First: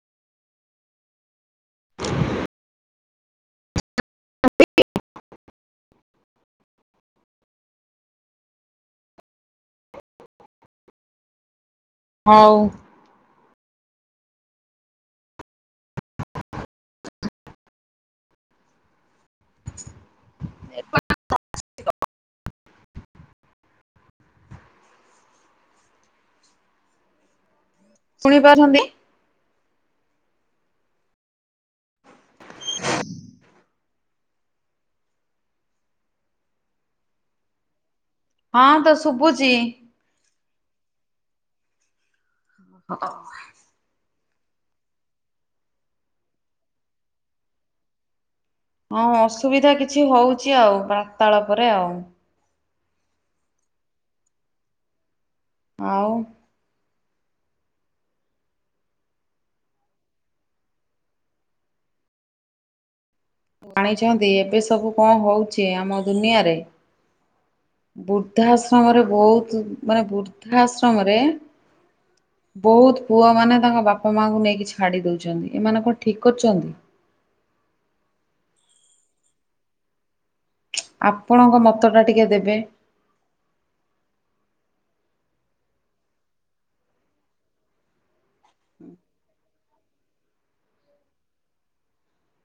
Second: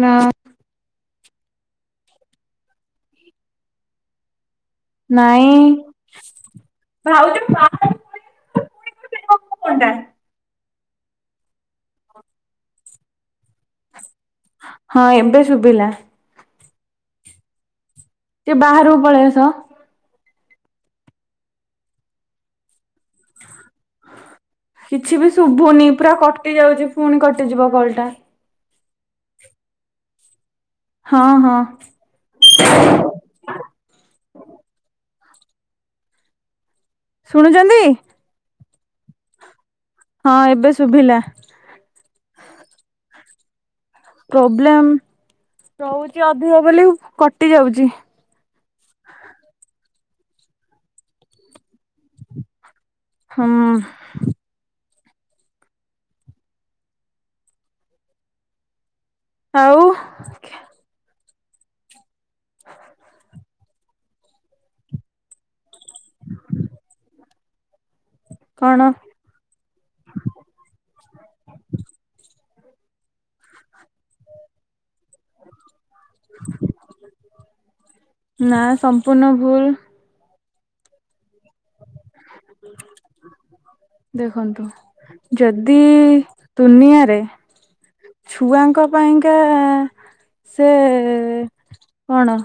ନା। [unintelligible] ନାଇଁ। [unintelligible] ହଉ। ହଁ ଏବେ ଶୁଭିଲା। [unintelligible] ଟିକେ ବାହାରକୁ ପଳେଇ ଆସ। କିଛି ବି ଶୁଭୁନି ପୁରା କଟିଯାଉଛି ଫୁଣି କଟିଯିବ କଲ୍ ଟା। ଶୁଣି ପାରୁଚନ୍ତିି। ହଁ ହଁ। ଶୁଣୁଚନ୍ତି। ହଁ ତ ଶୁଭୁଛି। ହଁ ଏବେ ଶୁଭିଲା। ଅ ହ‌। ପ୍ରୋବ୍ଲେମ ରହୁଛି ଅଧିକ ବୋଲି କଟି ଯାଉଛି। ଆଉଁ ଅସୁବିଧା କିଛି ହଉଛି ଆଉ ବାର୍ତ୍ତାଳାପରେ ଆଉ। ହୁଁ। ଆଉ। ଆଉ। ଜାଣିଛନ୍ତି ଏବେ ସବୁ କଣ ହଉଛି ଆମ ଦୁନିଆରେ। ବୃଦ୍ଧା କଣ ଆଶ୍ରମରେ ବହୁତ ମାନେ ବୃଦ୍ଧା ଆଶ୍ରମରେ। ବହୁତ ପୁଅମାନେ ତାଙ୍କ ବାପା ମାଙ୍କୁ ନେଇକି ଛାଡି ଦଉଛନ୍ତି ଏମାନେ କଣ ଠିକ କରିୁଛନ୍ତି। ନା ସମ୍ପୂର୍ଣ୍ଣ ଭୁଲ। ଆପଣଙ୍କ ମତ ଟା ଟିକେ ଦେବେ। ଦେଖନ୍ତୁ ଯଦି ଦୁନିଆରେ। ଛୁଆଙ୍କ ପାଇଁକା। ସେ କଣ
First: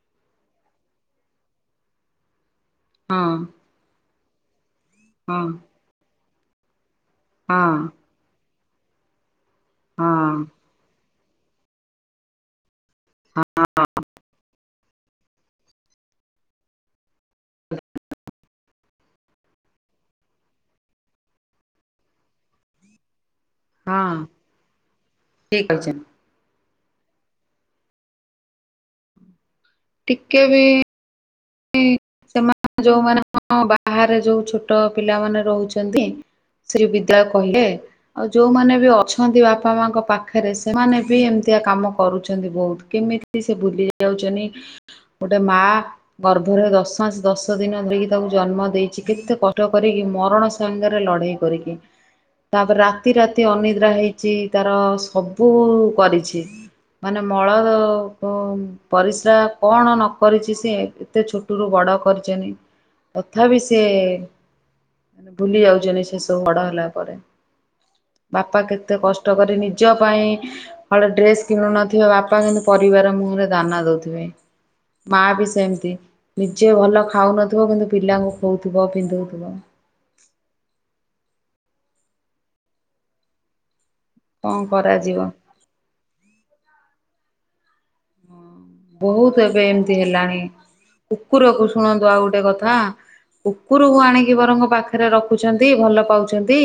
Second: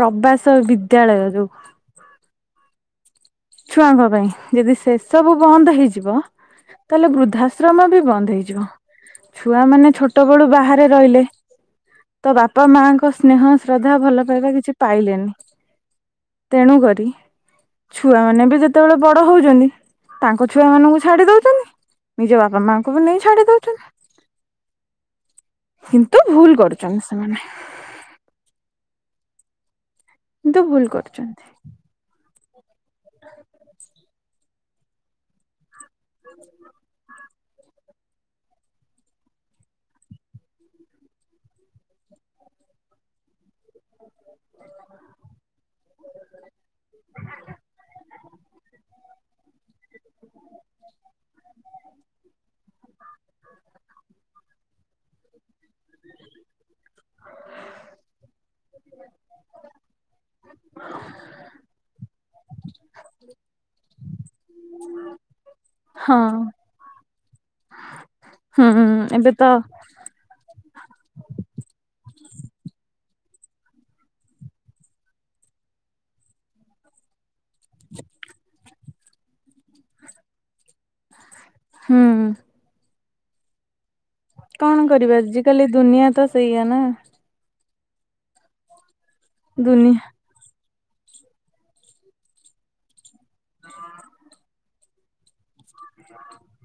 ପ୍ରବାସ ବିଦ୍ୟାଳୟ ଯୋଉ। ହଁ। ଛୁଆଙ୍କ ପାଇଁ ଯଦି ସେ ସବୁ ହଁ ବନ୍ଦ ହେଇଯିବ ତାହେଲେ ବୃ ହଁ ବୃଦ୍ଧାଶ୍ରମ ବି ବନ୍ଦ ହେଇଯିବ ଛୁଆମାନେ ଛୋଟ ହଁ ବେଳୁ ବାହାରେ ରହିଲେ। ତ ବାପା ମାଆଙ୍କ। ସ୍ନେହ ଶ୍ରଦ୍ଧା ଭଲ ପାଇବା କିଛି ପାଇଲେନି ତେଣୁ କରି। ଛୁଆମାନେ ବି ଯେତେବେଳେ ବଡ ହଉଛନ୍ତି ତାଙ୍କ ଛୁଆ ମାନଙ୍କୁ ଛାଡି ଦଉଛନ୍ତି। ନିଜ ବାପା ମାଆଙ୍କୁ ବି ନେଇ ଛାଡ଼ି ଦଉଛନ୍ତି। ହଁ ଠିକ କହିଛନ୍ତି କିନ୍ତୁ ଭୁଲ କରୁଛନ୍ତି ସେମାନେ। କିନ୍ତୁ ଭୁଲ କରୁଛନ୍ତି। କି ସେମାନେ ଯୋଉମାନେ ବାହାରେ ଯୋଉ ଛୋଟ ପିଲାମାନେ ରହୁଛ ଛନ୍ତି ସେଇ ବିଦ୍ୟା କହିଲେ। ଆଉ ଯୋଉମାନେ ବି ଅଛନ୍ତି ବାପା ମାଙ୍କ ପାଖରେ ସେମାନେ ବି ଏମିତିଆ କାମ କରୁଛନ୍ତି ବହୁତ କେମିତି। ସେ ଭୁଲି ଯାଉଛନ୍ତି ଗୋଟେ ମା। ଗର୍ଭରେ ଦଶ ମାଶ ଦିନ ଦିନ ଧରିକି ତାକୁ ଜନ୍ମ ଦେଇଛି କେତେ କ ଷ୍ଟ କରି କି ମରଣ ସାଙ୍ଗରେ ଲଢେଇ କରିକି। ତାପରେ ରାତି ରାତି ଅନିଦ୍ରା ହେଇଛି ତାର ସବୁ କରିଛି। ମାନେ ମଳ ପରିସ୍ରା କଣ ନ କରିଛି ସେ। ଏତେ ଛୋଟରୁୁ ବଡ କରିଚନ୍ତି, ତଥାପି ସେଏ-ଏ ମାନେ ଭୁଲି ଯାଉ ଛନ୍ତି ହଁ ସେସବୁ ବଡ ହେଲା ପରେ, ବାପା ହୁଁ କେତେ କଷ୍ଟ ଏବେ ତ କରି ନି ନିଜ ପାଇଁ ହଳେ ଡ୍ରେସ୍ କିଣୁ ନଥିବେ ବାପା, କିନ୍ତୁ ପରିବାର ମୁହଁରେ ଦାନା ଦଉଥିବେ। ମା ବି ସେମିତି ନିଜେ ଭଲ ଖାଉନଥିବ କିନ୍ତୁ ପିଲାଙ୍କୁ ଖୋଉଥିବ ପିନ୍ଧଉଥିବ। ହୁଁ। କଣ କରିବା ଆଜିକାଲି ଦୁନିଆ ତ ସେଇଆ ନା। ବହୁତ ଏବେ ଏମିତି ଦୁନିଆ ହେଲାଣି। କୁକୁରକୁ ଶୁଣନ୍ତୁ ଆଉ ଗୋଟେ କଥା କୁକୁରକୁ ଆଣିକି ବରଂ ପାଖରେ ରଖ୍ ରଖୁଛନ୍ତି ଭଲ ପାଉଛନ୍ତି,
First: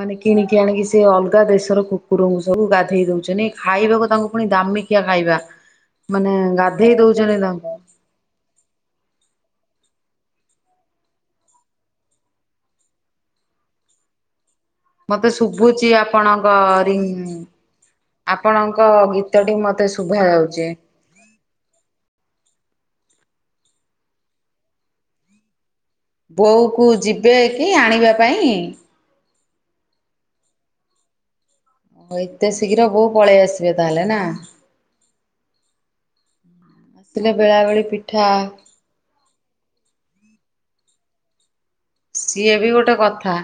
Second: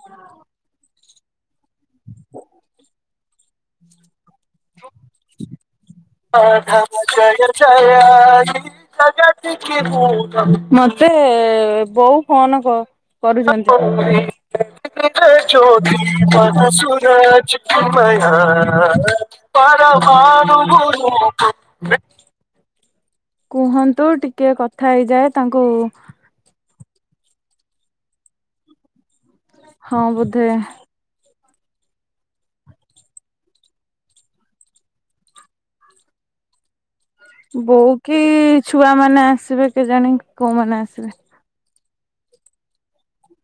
ମାନେ କିଣିକି ଆଣିକି ସେ ଅଲଗା ଦେଶର କୁକୁରଙ୍କୁ ସବୁ ଗାଧେଇ ଦେଉଛନ୍ତି, ଖାଇବାକୁ ତାଙ୍କୁ ପୁଣି ଦାମିକିଆ ଖାଇବା ମାନେ ଆଢା ଗାଧେଇ ଜ ଦଉଛନ୍ତି ତାଙ୍କୁ ଯୟ ମତେ ବୋଉ ଫୋନ କ କରୁଚନ୍ତି। ମତେ ଶୁଭୁଛି ଜ୍ୟୋତି ଆପଣଙ୍କ ରିଂ ମଧସୁରଜ କିମୟା ଆପଣଙ୍କ ଗୀତଟି ମତେ ଶୁଭା ପରବାନ ଯାଉଛି ମୁ କୁହନ୍ତୁ ଟିକେ କଥା ହେଇଯାଏ ତାଙ୍କୁ ବୋଉକୁ ଯିବେ କି ଆଣିବା ପାଇଁ? ହଁ ବୋଧେ। ଓ ଏତେ ଶୀଘ୍ର ବୋଉ ପଳେଇ ଆସିବେ ତାହେଲେ ନା? [inaudible] ଆସିଲେ ବେଳା ବେଳି ବୋଉ କି ପିଠା ଛୁଆମାନେ ଆସିବେ କେଜାଣି କୋଉମାନେ ଆସିବେ। ସିଏ ବି ଗୋଟେ କଥା,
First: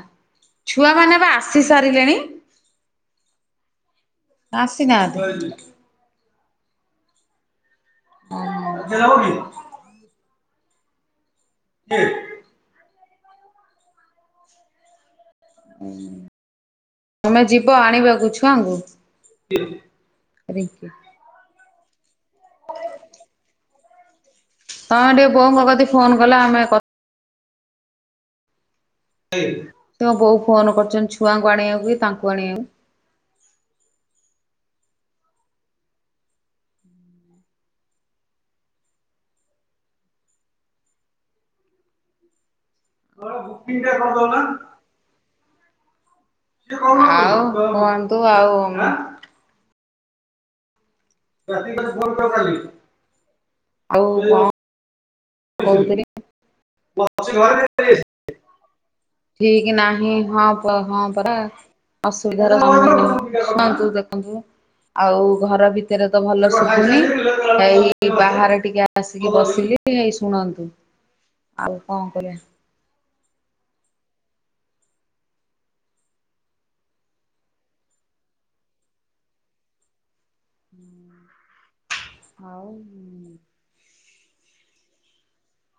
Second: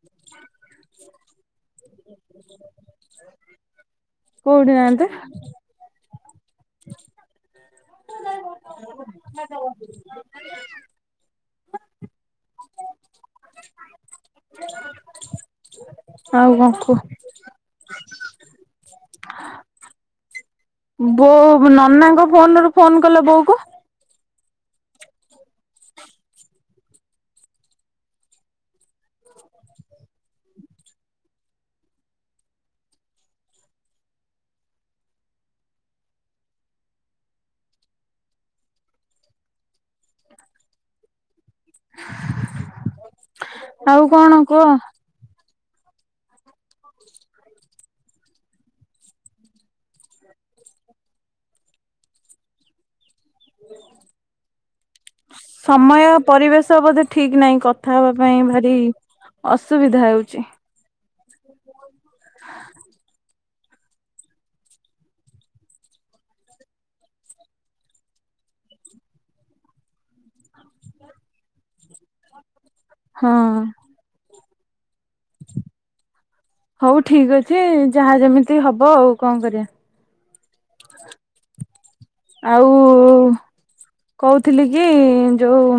ଛୁଆମାନେ ପା ଆ ଆସି ସାରିଲେଣି, କୋଉଠି ନାହାନ୍ତି ଆସିନାହାନ୍ତି। [inaudible] [inaudible] ହୁଁ ଆଉ କଣ କୁହ। ତମେ ଯିବ ଆଣିବାକୁ ଛୁଆଙ୍କୁ? ବୋଉ ନନାଙ୍କ ଫୋନରୁ ଫୋନ୍ କଲ ବୋଉକୁ। ତମେ ଟିକେ ବୋଉଙ୍କ କତିକି ଫୋନ କଲ ଆମେ କ ତାଙ୍କ ବୋଉ ଫୋନ୍ କରୁଛନ୍ତି ଛୁଆଙ୍କୁ ଆଣିବାକୁ କି ତାଙ୍କୁ ଆଣିବାକୁ। ଆଉ ଆଉ କଣ କୁହ? ଆଉ କୁହନ୍ତୁ ଆଉ। ଆଉ କଣ ସମୟ ପରିବେଶ ବୋଧେ ଠିକ୍ ନାହିଁ କହୁଥିଲି? କଥା ହେବା ପାଇଁ ଭାରି ଠିକ୍ ଅସୁବିଧା ନାହିଁ ହେଉଛି। [inaudible] ହଁ ପରା ଅସୁବିଧାର ସମ୍ମୁଖିନ ଶୁଣନ୍ତୁ ଦେଖନ୍ତୁ ଆଉ ଘର ଭିତରେ ତ ଭଲ ଶୁଭୁନି ଏଇ ବାହାରେ ଟିକେ ଆ ଆସିକି ବସିଲି ଏଇ ଶୁଣନ୍ତୁ, ଆଉ କଣ କରିବା। ହଁ। ହଉ ଠିକ୍ ଅଛି ଯାହା ଯେମିତି ହବ ଆଉ କଣ କରିବା। ହୁଁ ଆଉ-ଉ-ଉ କହୁଥିଲି କି ଯୋଉ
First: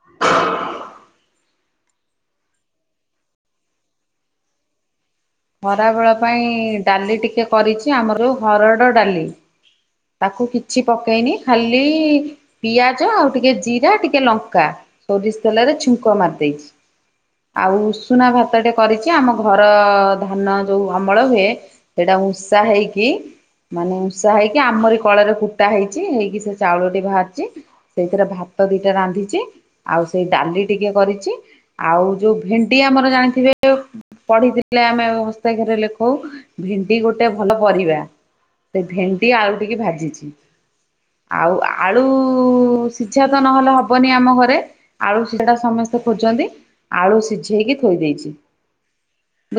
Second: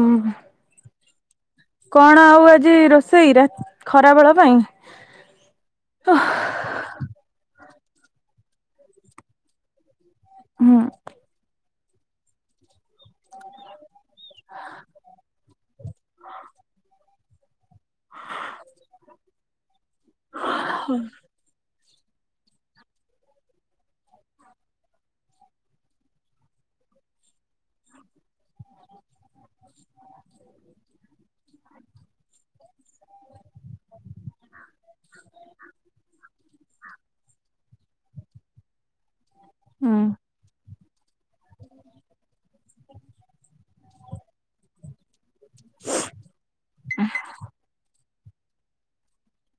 କଣ ଆଉ ଆଜି ରୋଷେଇରେ ଖରାବେଳ ପାଇଁ। ଖରାବେଳ ପାଇଁ ଡାଲି ଟିକେ କରିଛି ଆମର ଯୋଉ ହରଡ଼ ଡାଲି ତାକୁ ହୁଁ କିଛି ପକେଇନି ଖାଲି ପିଆଜ ଆଉ ଟିକେ ଜିରା ଟିକ୍ ଟିକେ ଲଙ୍କା, ସୋରିଷ ତେଲରେ ଛୁଙ୍କ ମାରି ଦେଇଛି। ଆଉ ଉଷୁନା ଭାତଟେ କରିଛି ଆମ ଘର ଧାନ ଯୋଉ ଅମଳ ହୁଏ। ସେଇଟା ଉଁଷା ହେଇକି ମାନେ ଉଷା ହେଇକି ଆମରି କଳରେ କୁଟା ହେଇଛି ହେଇକି ସେ ଚାଉଳଟି ବାହାରିଛି ସେଇଥିରେ ଭାତ ଦିଟା ରାନ୍ଧିଛି। ଆଉ ସେଇ ଡାଲି ଟିକେ କରିଛି ଆଉ ଯୋଉ ଭେଣ୍ଡି ଆମର ଜାଣିଥିବେ ପଢିଥିଲେ ଆମେ ହସ୍ତାଖରେ ଲେଖୁ ହ ଭେଣ୍ଡି ଗୋଟେ ଭଲ ପରିବା ସେ ଭେଣ୍ଡି ଆଳୁ ଟିକେ ହୁଁ। ଭାଜିଛି। ଆଉ ଆଳୁ ସିଝା ତ ନହେଲେ ହବନି ଆମ ଘରେ। ଆଳୁ ସିଝା ସମସ୍ତେ ଖୋଜନ୍ତି ଆଳୁ ସିଝେଇକି ଥୋଇ ଦେଇଛି।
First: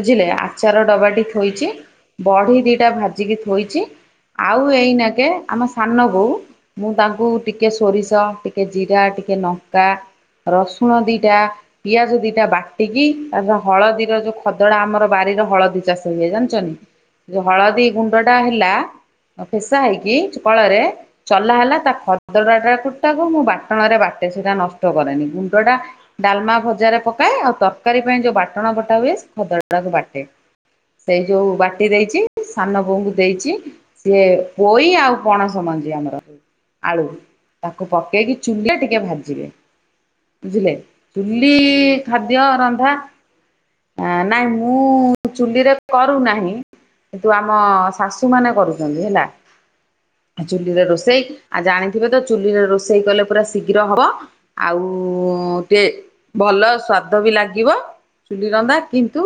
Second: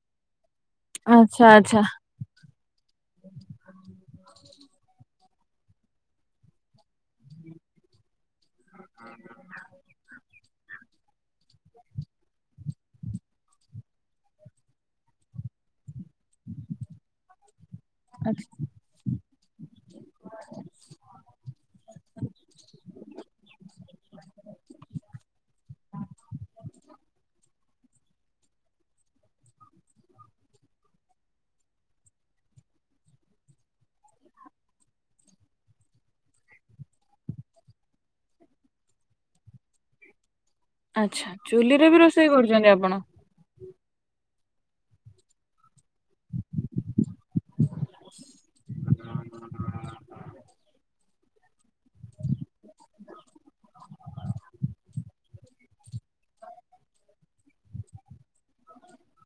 ବୁଝିଲେ ଆଚାର ଡବାଟି ଆଚ୍ଛା ଥୋଇଛି ଆଚ୍ଛା ବଢି ଦିଟା ଭାଜିକି ଥୋଇଛି। ଆଉ ଏଇନା କେ ଆମ ସାନ ବୋଉ ମୁଁ ତାଙ୍କୁ ଟିକେ ସୋରିଷ ଟିକେ ଜିରା ଟିକେ ନକା ରସୁଣ ଦିଟା ପିଆଜ ଦିଟା ବାଟିକି ତା ହଳଦୀର ଯୋଉ ଖଦଡା ଆମର ବାରିର ହଳଦୀ ଚାଷ ହୁଏ ଜାଣିଛନ୍ତି, ଯଉ ହଳଦୀ ଗୁଣ୍ଡଟା ହେଲା ଆଉ ଫେସା ହେଇକି କଳରେ। ଚଲା ହେଲା ତା ଖଦାଡାଟା କୁଟାକୁ ମୁଁ ବାଟଣାରେ ବାଟେ ସେଟା ନଷ୍ଟ କରେନି। ଗୁଣ୍ଡଟା ଡାଲମା ଭଜାରେ ପକାଏ ଆଉ ତରକାରୀ ପାଇଁ ଯୋଉ ବାଟଣା ବଟା ହୁଏ ଖଦଡାକୁ ବାଟେ। ସେଇ ଯୋଉ ବାଟି ଦେଇଛି ସାନ ବୋଉଙ୍କୁ ଦେଇଛି। ସିଏ ପୋଇ ଆଉ ପଣସ ମଞ୍ଜି ଆମର। ଆଳୁ ତାକୁ ପକେଇକି ଚୁଲିରେ ଟିକେ ଭାଜିବେ, ବୁଝିଲେ? ଆଚ୍ଛା ଚୁଲି ଚୁଲିରେ ବି ରୋଷେଇ ଖାଦ୍ୟ କରୁଛନ୍ତି ରନ୍ଧା, ଆପଣ? ନାଇଁ ମୁଁ ମୁଁ ଚୁଲିରେ କରୁନାହିଁ କିନ୍ତୁ ଆମ ଶାଶୁମାନେ କରୁଛନ୍ତି ହେଲା। ଚୁଲିରେ ରୋଷେଇ ଆଉ ଜାଣିଥିବେ ତ ଚୁଲିରେ ରୋଷେଇ କଲେ ପୁରା ଶୀଘ୍ର ହବ। ଆଉ ଟିକେ ଭଲ ସ୍ଵାଦ ବି ଲାଗିବ। ଚୁଲି ରନ୍ଧା କିନ୍ତୁ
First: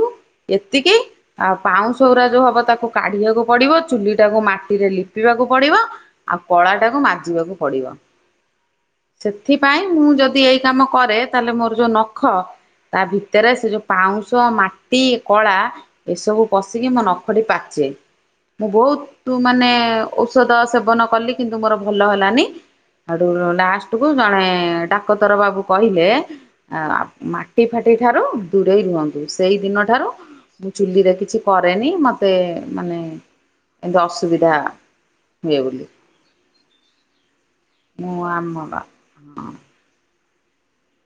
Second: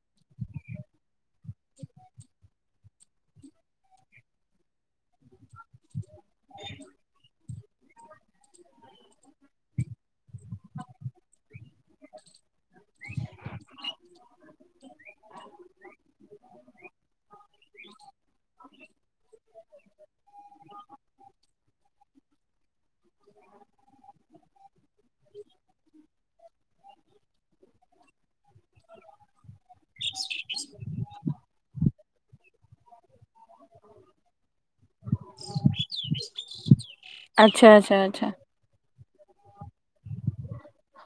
ଏତିକି ଆ ପାଉଁଶ ଗୁରା ଯୋଉ ହବ ତାକୁ କାଢିବାକୁ ପଡିବ ଚୁଲିଟାକୁ ମାଟିରେ ଲିପିବାକୁ ପଡିବ। ଆଉ କଳାଟାକୁ ମାଜିବାକୁ ପଡିବ। ସେଥିପାଇଁ ମୁଁ ଯଦି ଏଇ କାମ କରେ ତାହେଲେ ମୋର ଯୋଉ ନଖ ତା ଭିତରେ ସେ ଯୋଉ ପାଉଁଶ ମାଟି କଳା ଏସବୁ ପଶିକି ମୋ ନଖଟି ପାଚେ। ମୁଁ ବହୁତ ମାନେ ଔଷଧ ସେବନ କଲି କିନ୍ତୁ ମୋର ଭଲ ହେଲାନି। ହେଟୁ ଲାଷ୍ଟକୁ ଜଣେ ଡାକତର ବାବୁ କହିଲେ ଆ ମାଟି ଫାଟି ଠାରୁ ଦୂରେଇ ରୁହନ୍ତୁ। ସେଇ ଦିନଠାରୁ ମୁଁ ଚୁଲିରେ କିଛି କରେନି ମତେ ମାନେ ଏମିତି ଅସୁବିଧା ହୁଏ ବୋଲି। ଆଚ୍ଛା ଆଚ୍ଛା ମୁଁ ଆଛା। [inaudible]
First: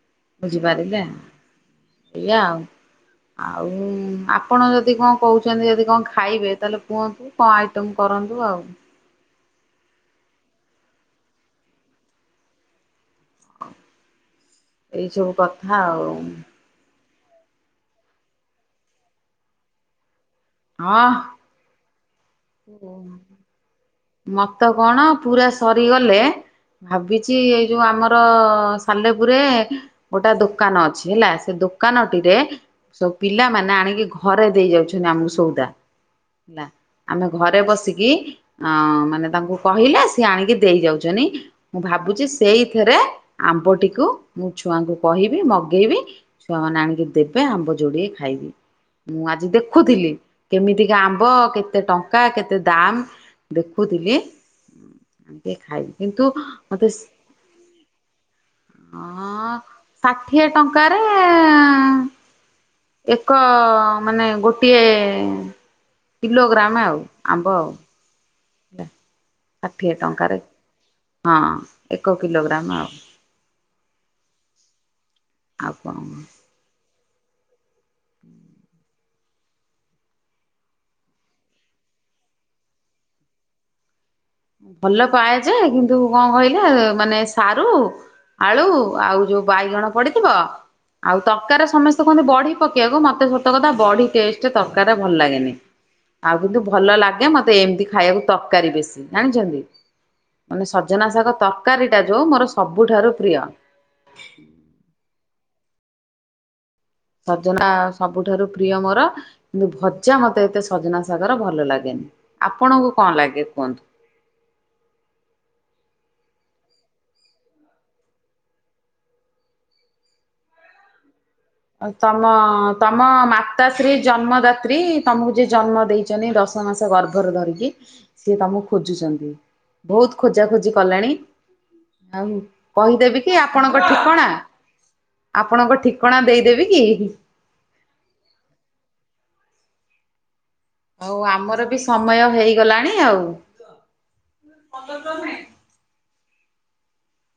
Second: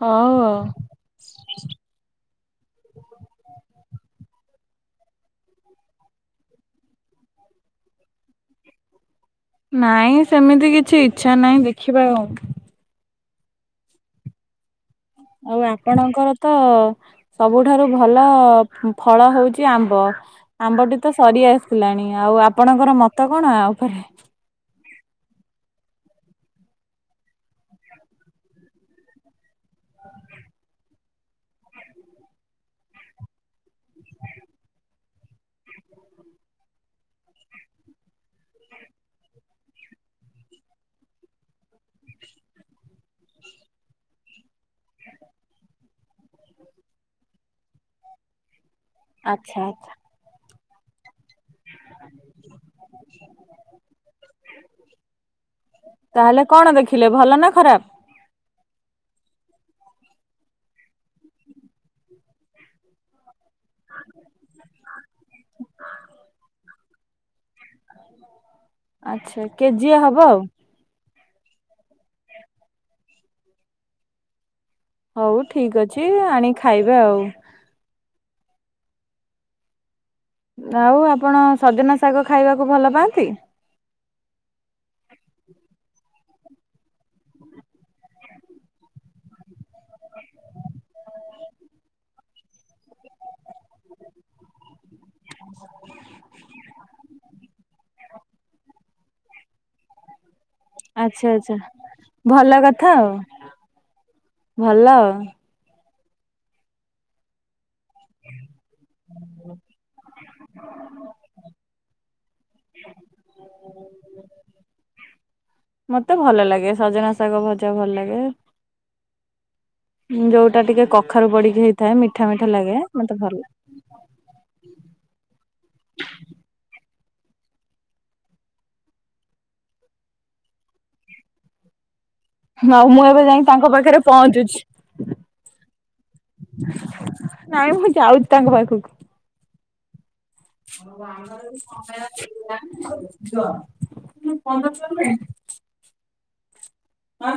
ହଉ ଆଉ। ବୁଝିପାରିଲେ ଏଇଆ ଆଉ। ଆଉ ଆପଣ ଯଦି କଣ କହୁଛନ୍ତି ଯଦି କଣ ଖାଇବେ ତାହେଲେ କୁହନ୍ତୁ? କଣ ଆଇଟମ କରନ୍ତୁ ଆଉ ନାଇଁ ସେମିତି କିଛି ଇଛା ନାହିଁ ଦେଖିବା ଆଉ। ଏଇ ସବୁ ଆଉ ଆପଣଙ୍କର ତ ସବୁଠାରୁ ଭଲ ଫଳ ହଉଛି ଆମ୍ବ, ଆମ୍ବଟି ତ ସରି ଆସ ହେଲାଣି। ଆଉ ଆପଣଙ୍କର [inaudible] [inaudible] ମତ କଣ ପୁରା ସରିଗଲେ ଭାବିଛି ଏଇ ଯୋଉ ଆମର ସାଲେପୁରେ ଗୋଟେ ଦୋକାନ ଅଛି ହେଲା, ସେ ଦୋକାନଟିରେ ସବୁ ପିଲାମାନେ ଆଣିକି ଘରେ ଦେଇ ଯାଉଛନ୍ତି ଆମକୁ ସଉଦା। ହେଲା ଆମେ ଘରେ ବସିକି। ହଁ ମାନେ ତାଙ୍କୁ କହିଲେ ସିଏ ଆଣିକି ଦେଇ ଯାଉଛନ୍ତି। ମୁଁ ଭାବୁଛି ସେଇଥିରେ ଆମ୍ବଟିକୁ ମୁଁ ଛୁଆଙ୍କୁ କହିବି ମଗେଇବି। ଛୁଆମାନେ ଆଣିକି ଦେବେ ଆମ୍ବ ଯୋଡ଼ିଏ ଖାଇବି। ମୁଁ ଆଜି ଆଚ୍ଛା ଆଚ୍ଛା ଦେଖୁଥିଲି କେମିତିକା ଆମ୍ବ କେତେ ଟଙ୍କା କେତେ ଦା ଦେଖୁଥିଲି ଖାଇବି କିନ୍ତୁ ତାହେଲେ କଣ ମତେ ଦେଖିଲେ ଭଲ ନା ଖରାପ? ହଁ ଷାଠିଏ ଟଙ୍କାରେ ଏକ ମାନେ ଗୋଟିଏ କିଲୋଗ୍ରାମ ଆଉ ଆମ୍ବ ଆଉ। ହେଲା ଆଛା ଷାଠିଏ କେଜିଏ ହବ ଟଙ୍କାରେ ଆଉ। ହଁ ଏକ କିଲୋଗ୍ରାମ ଆଉ। ହଉ ଆଉ ଠିକ କଣ ଅଛି ଆଣିକି ଖାଇବା ଆଉ। ଆଉ ଆପଣ ସଜନା ଶାଗ ଖାଇବାକୁ ଭଲ ପାଆନ୍ତି। ଭଲପାଏ ଯେ କିନ୍ତୁ କଣ କହିଲେ ମାନେ ସାରୁ ଆଳୁ ଆଉ ଯୋଉ ବାଇଗଣ ପଡ଼ିଥିବ। ଆଉ ତରକାରୀରି ସମସ୍ତେ କୁହନ୍ତି ବଢି ପକେଇବାକୁ ମତେ ସତ କଥା ବଢି ଟେଷ୍ଟ ତରକାରୀରେ ଭଲ ଲାଗେନି। ଆଉ କିନ୍ତୁ ଭଲ ଲାଗେ ମତେ ଏମିତି ଖାଇବାକୁ ତରକାରୀ ବେଶୀ। ଜାଣିଛନ୍ତି ମାନେ ସଜନା ଆଚ୍ଛା ଶାଗ ଆଚ୍ଛା ତରକାରୀଟା ଯୋଉଁ ଭଲ ମୋର କଥା ଆଉ ସବୁଠାରୁ ପ୍ରିୟ। ଭଲ ଆଉ। ସଜନା ସବୁଠାରୁ ପ୍ରିୟ ମୋର କିନ୍ତୁ ଭଜା ମତେ ଏତେ ସଜନା ସାଗର ଭଲ ଲାଗେନି। ଆପଣଙ୍କୁ କଣ ଲାଗେ କୁହନ୍ତୁ? ମତେ ଭଲ ଲାଗେ ସଜନା ଶାଗ ଭଜା ଭଲ ଲାଗେ। ଯୋଉଟା ଟିକେ କଖାରୁ ପଡ଼ିକି ହୋଇଥାଏ ମିଠା ମିଠା ଲାଗେ ମତେ ଭଲ ଲା ମତାଶ୍ରି ଜନ୍ମଦାତ୍ରୀ ତମକୁ ଯିଏ ଜନ୍ମ ଦେଇଛନ୍ତି ଦଶ ମାସ ଗର୍ଭରେ ଧରିକି। ସିଏ ତମକୁ ଖୋଜୁଛନ୍ତି ବହୁତ ଖୋଜା ଖୋଜି କଲାଣି। ଆଉ ଆଉ ମୁଁ କହିଦେବି ଏବେ କି ଯାଇକି ତାଙ୍କ ଆପଣଙ୍କ ପାଖରେ ଠିକଣା ପହଞ୍ଚୁଛି ଆପଣଙ୍କ ଠିକଣା ଦେଇ ଦେବି କି? ନାଇଁ ମୁଁ ଯାଉଛି ତାଙ୍କ ପାଖକୁ। ଆଉ ଆମର ବି ସମୟ ହେଇଗଲାଣି ଆଉ। [inaudible] ହଁ।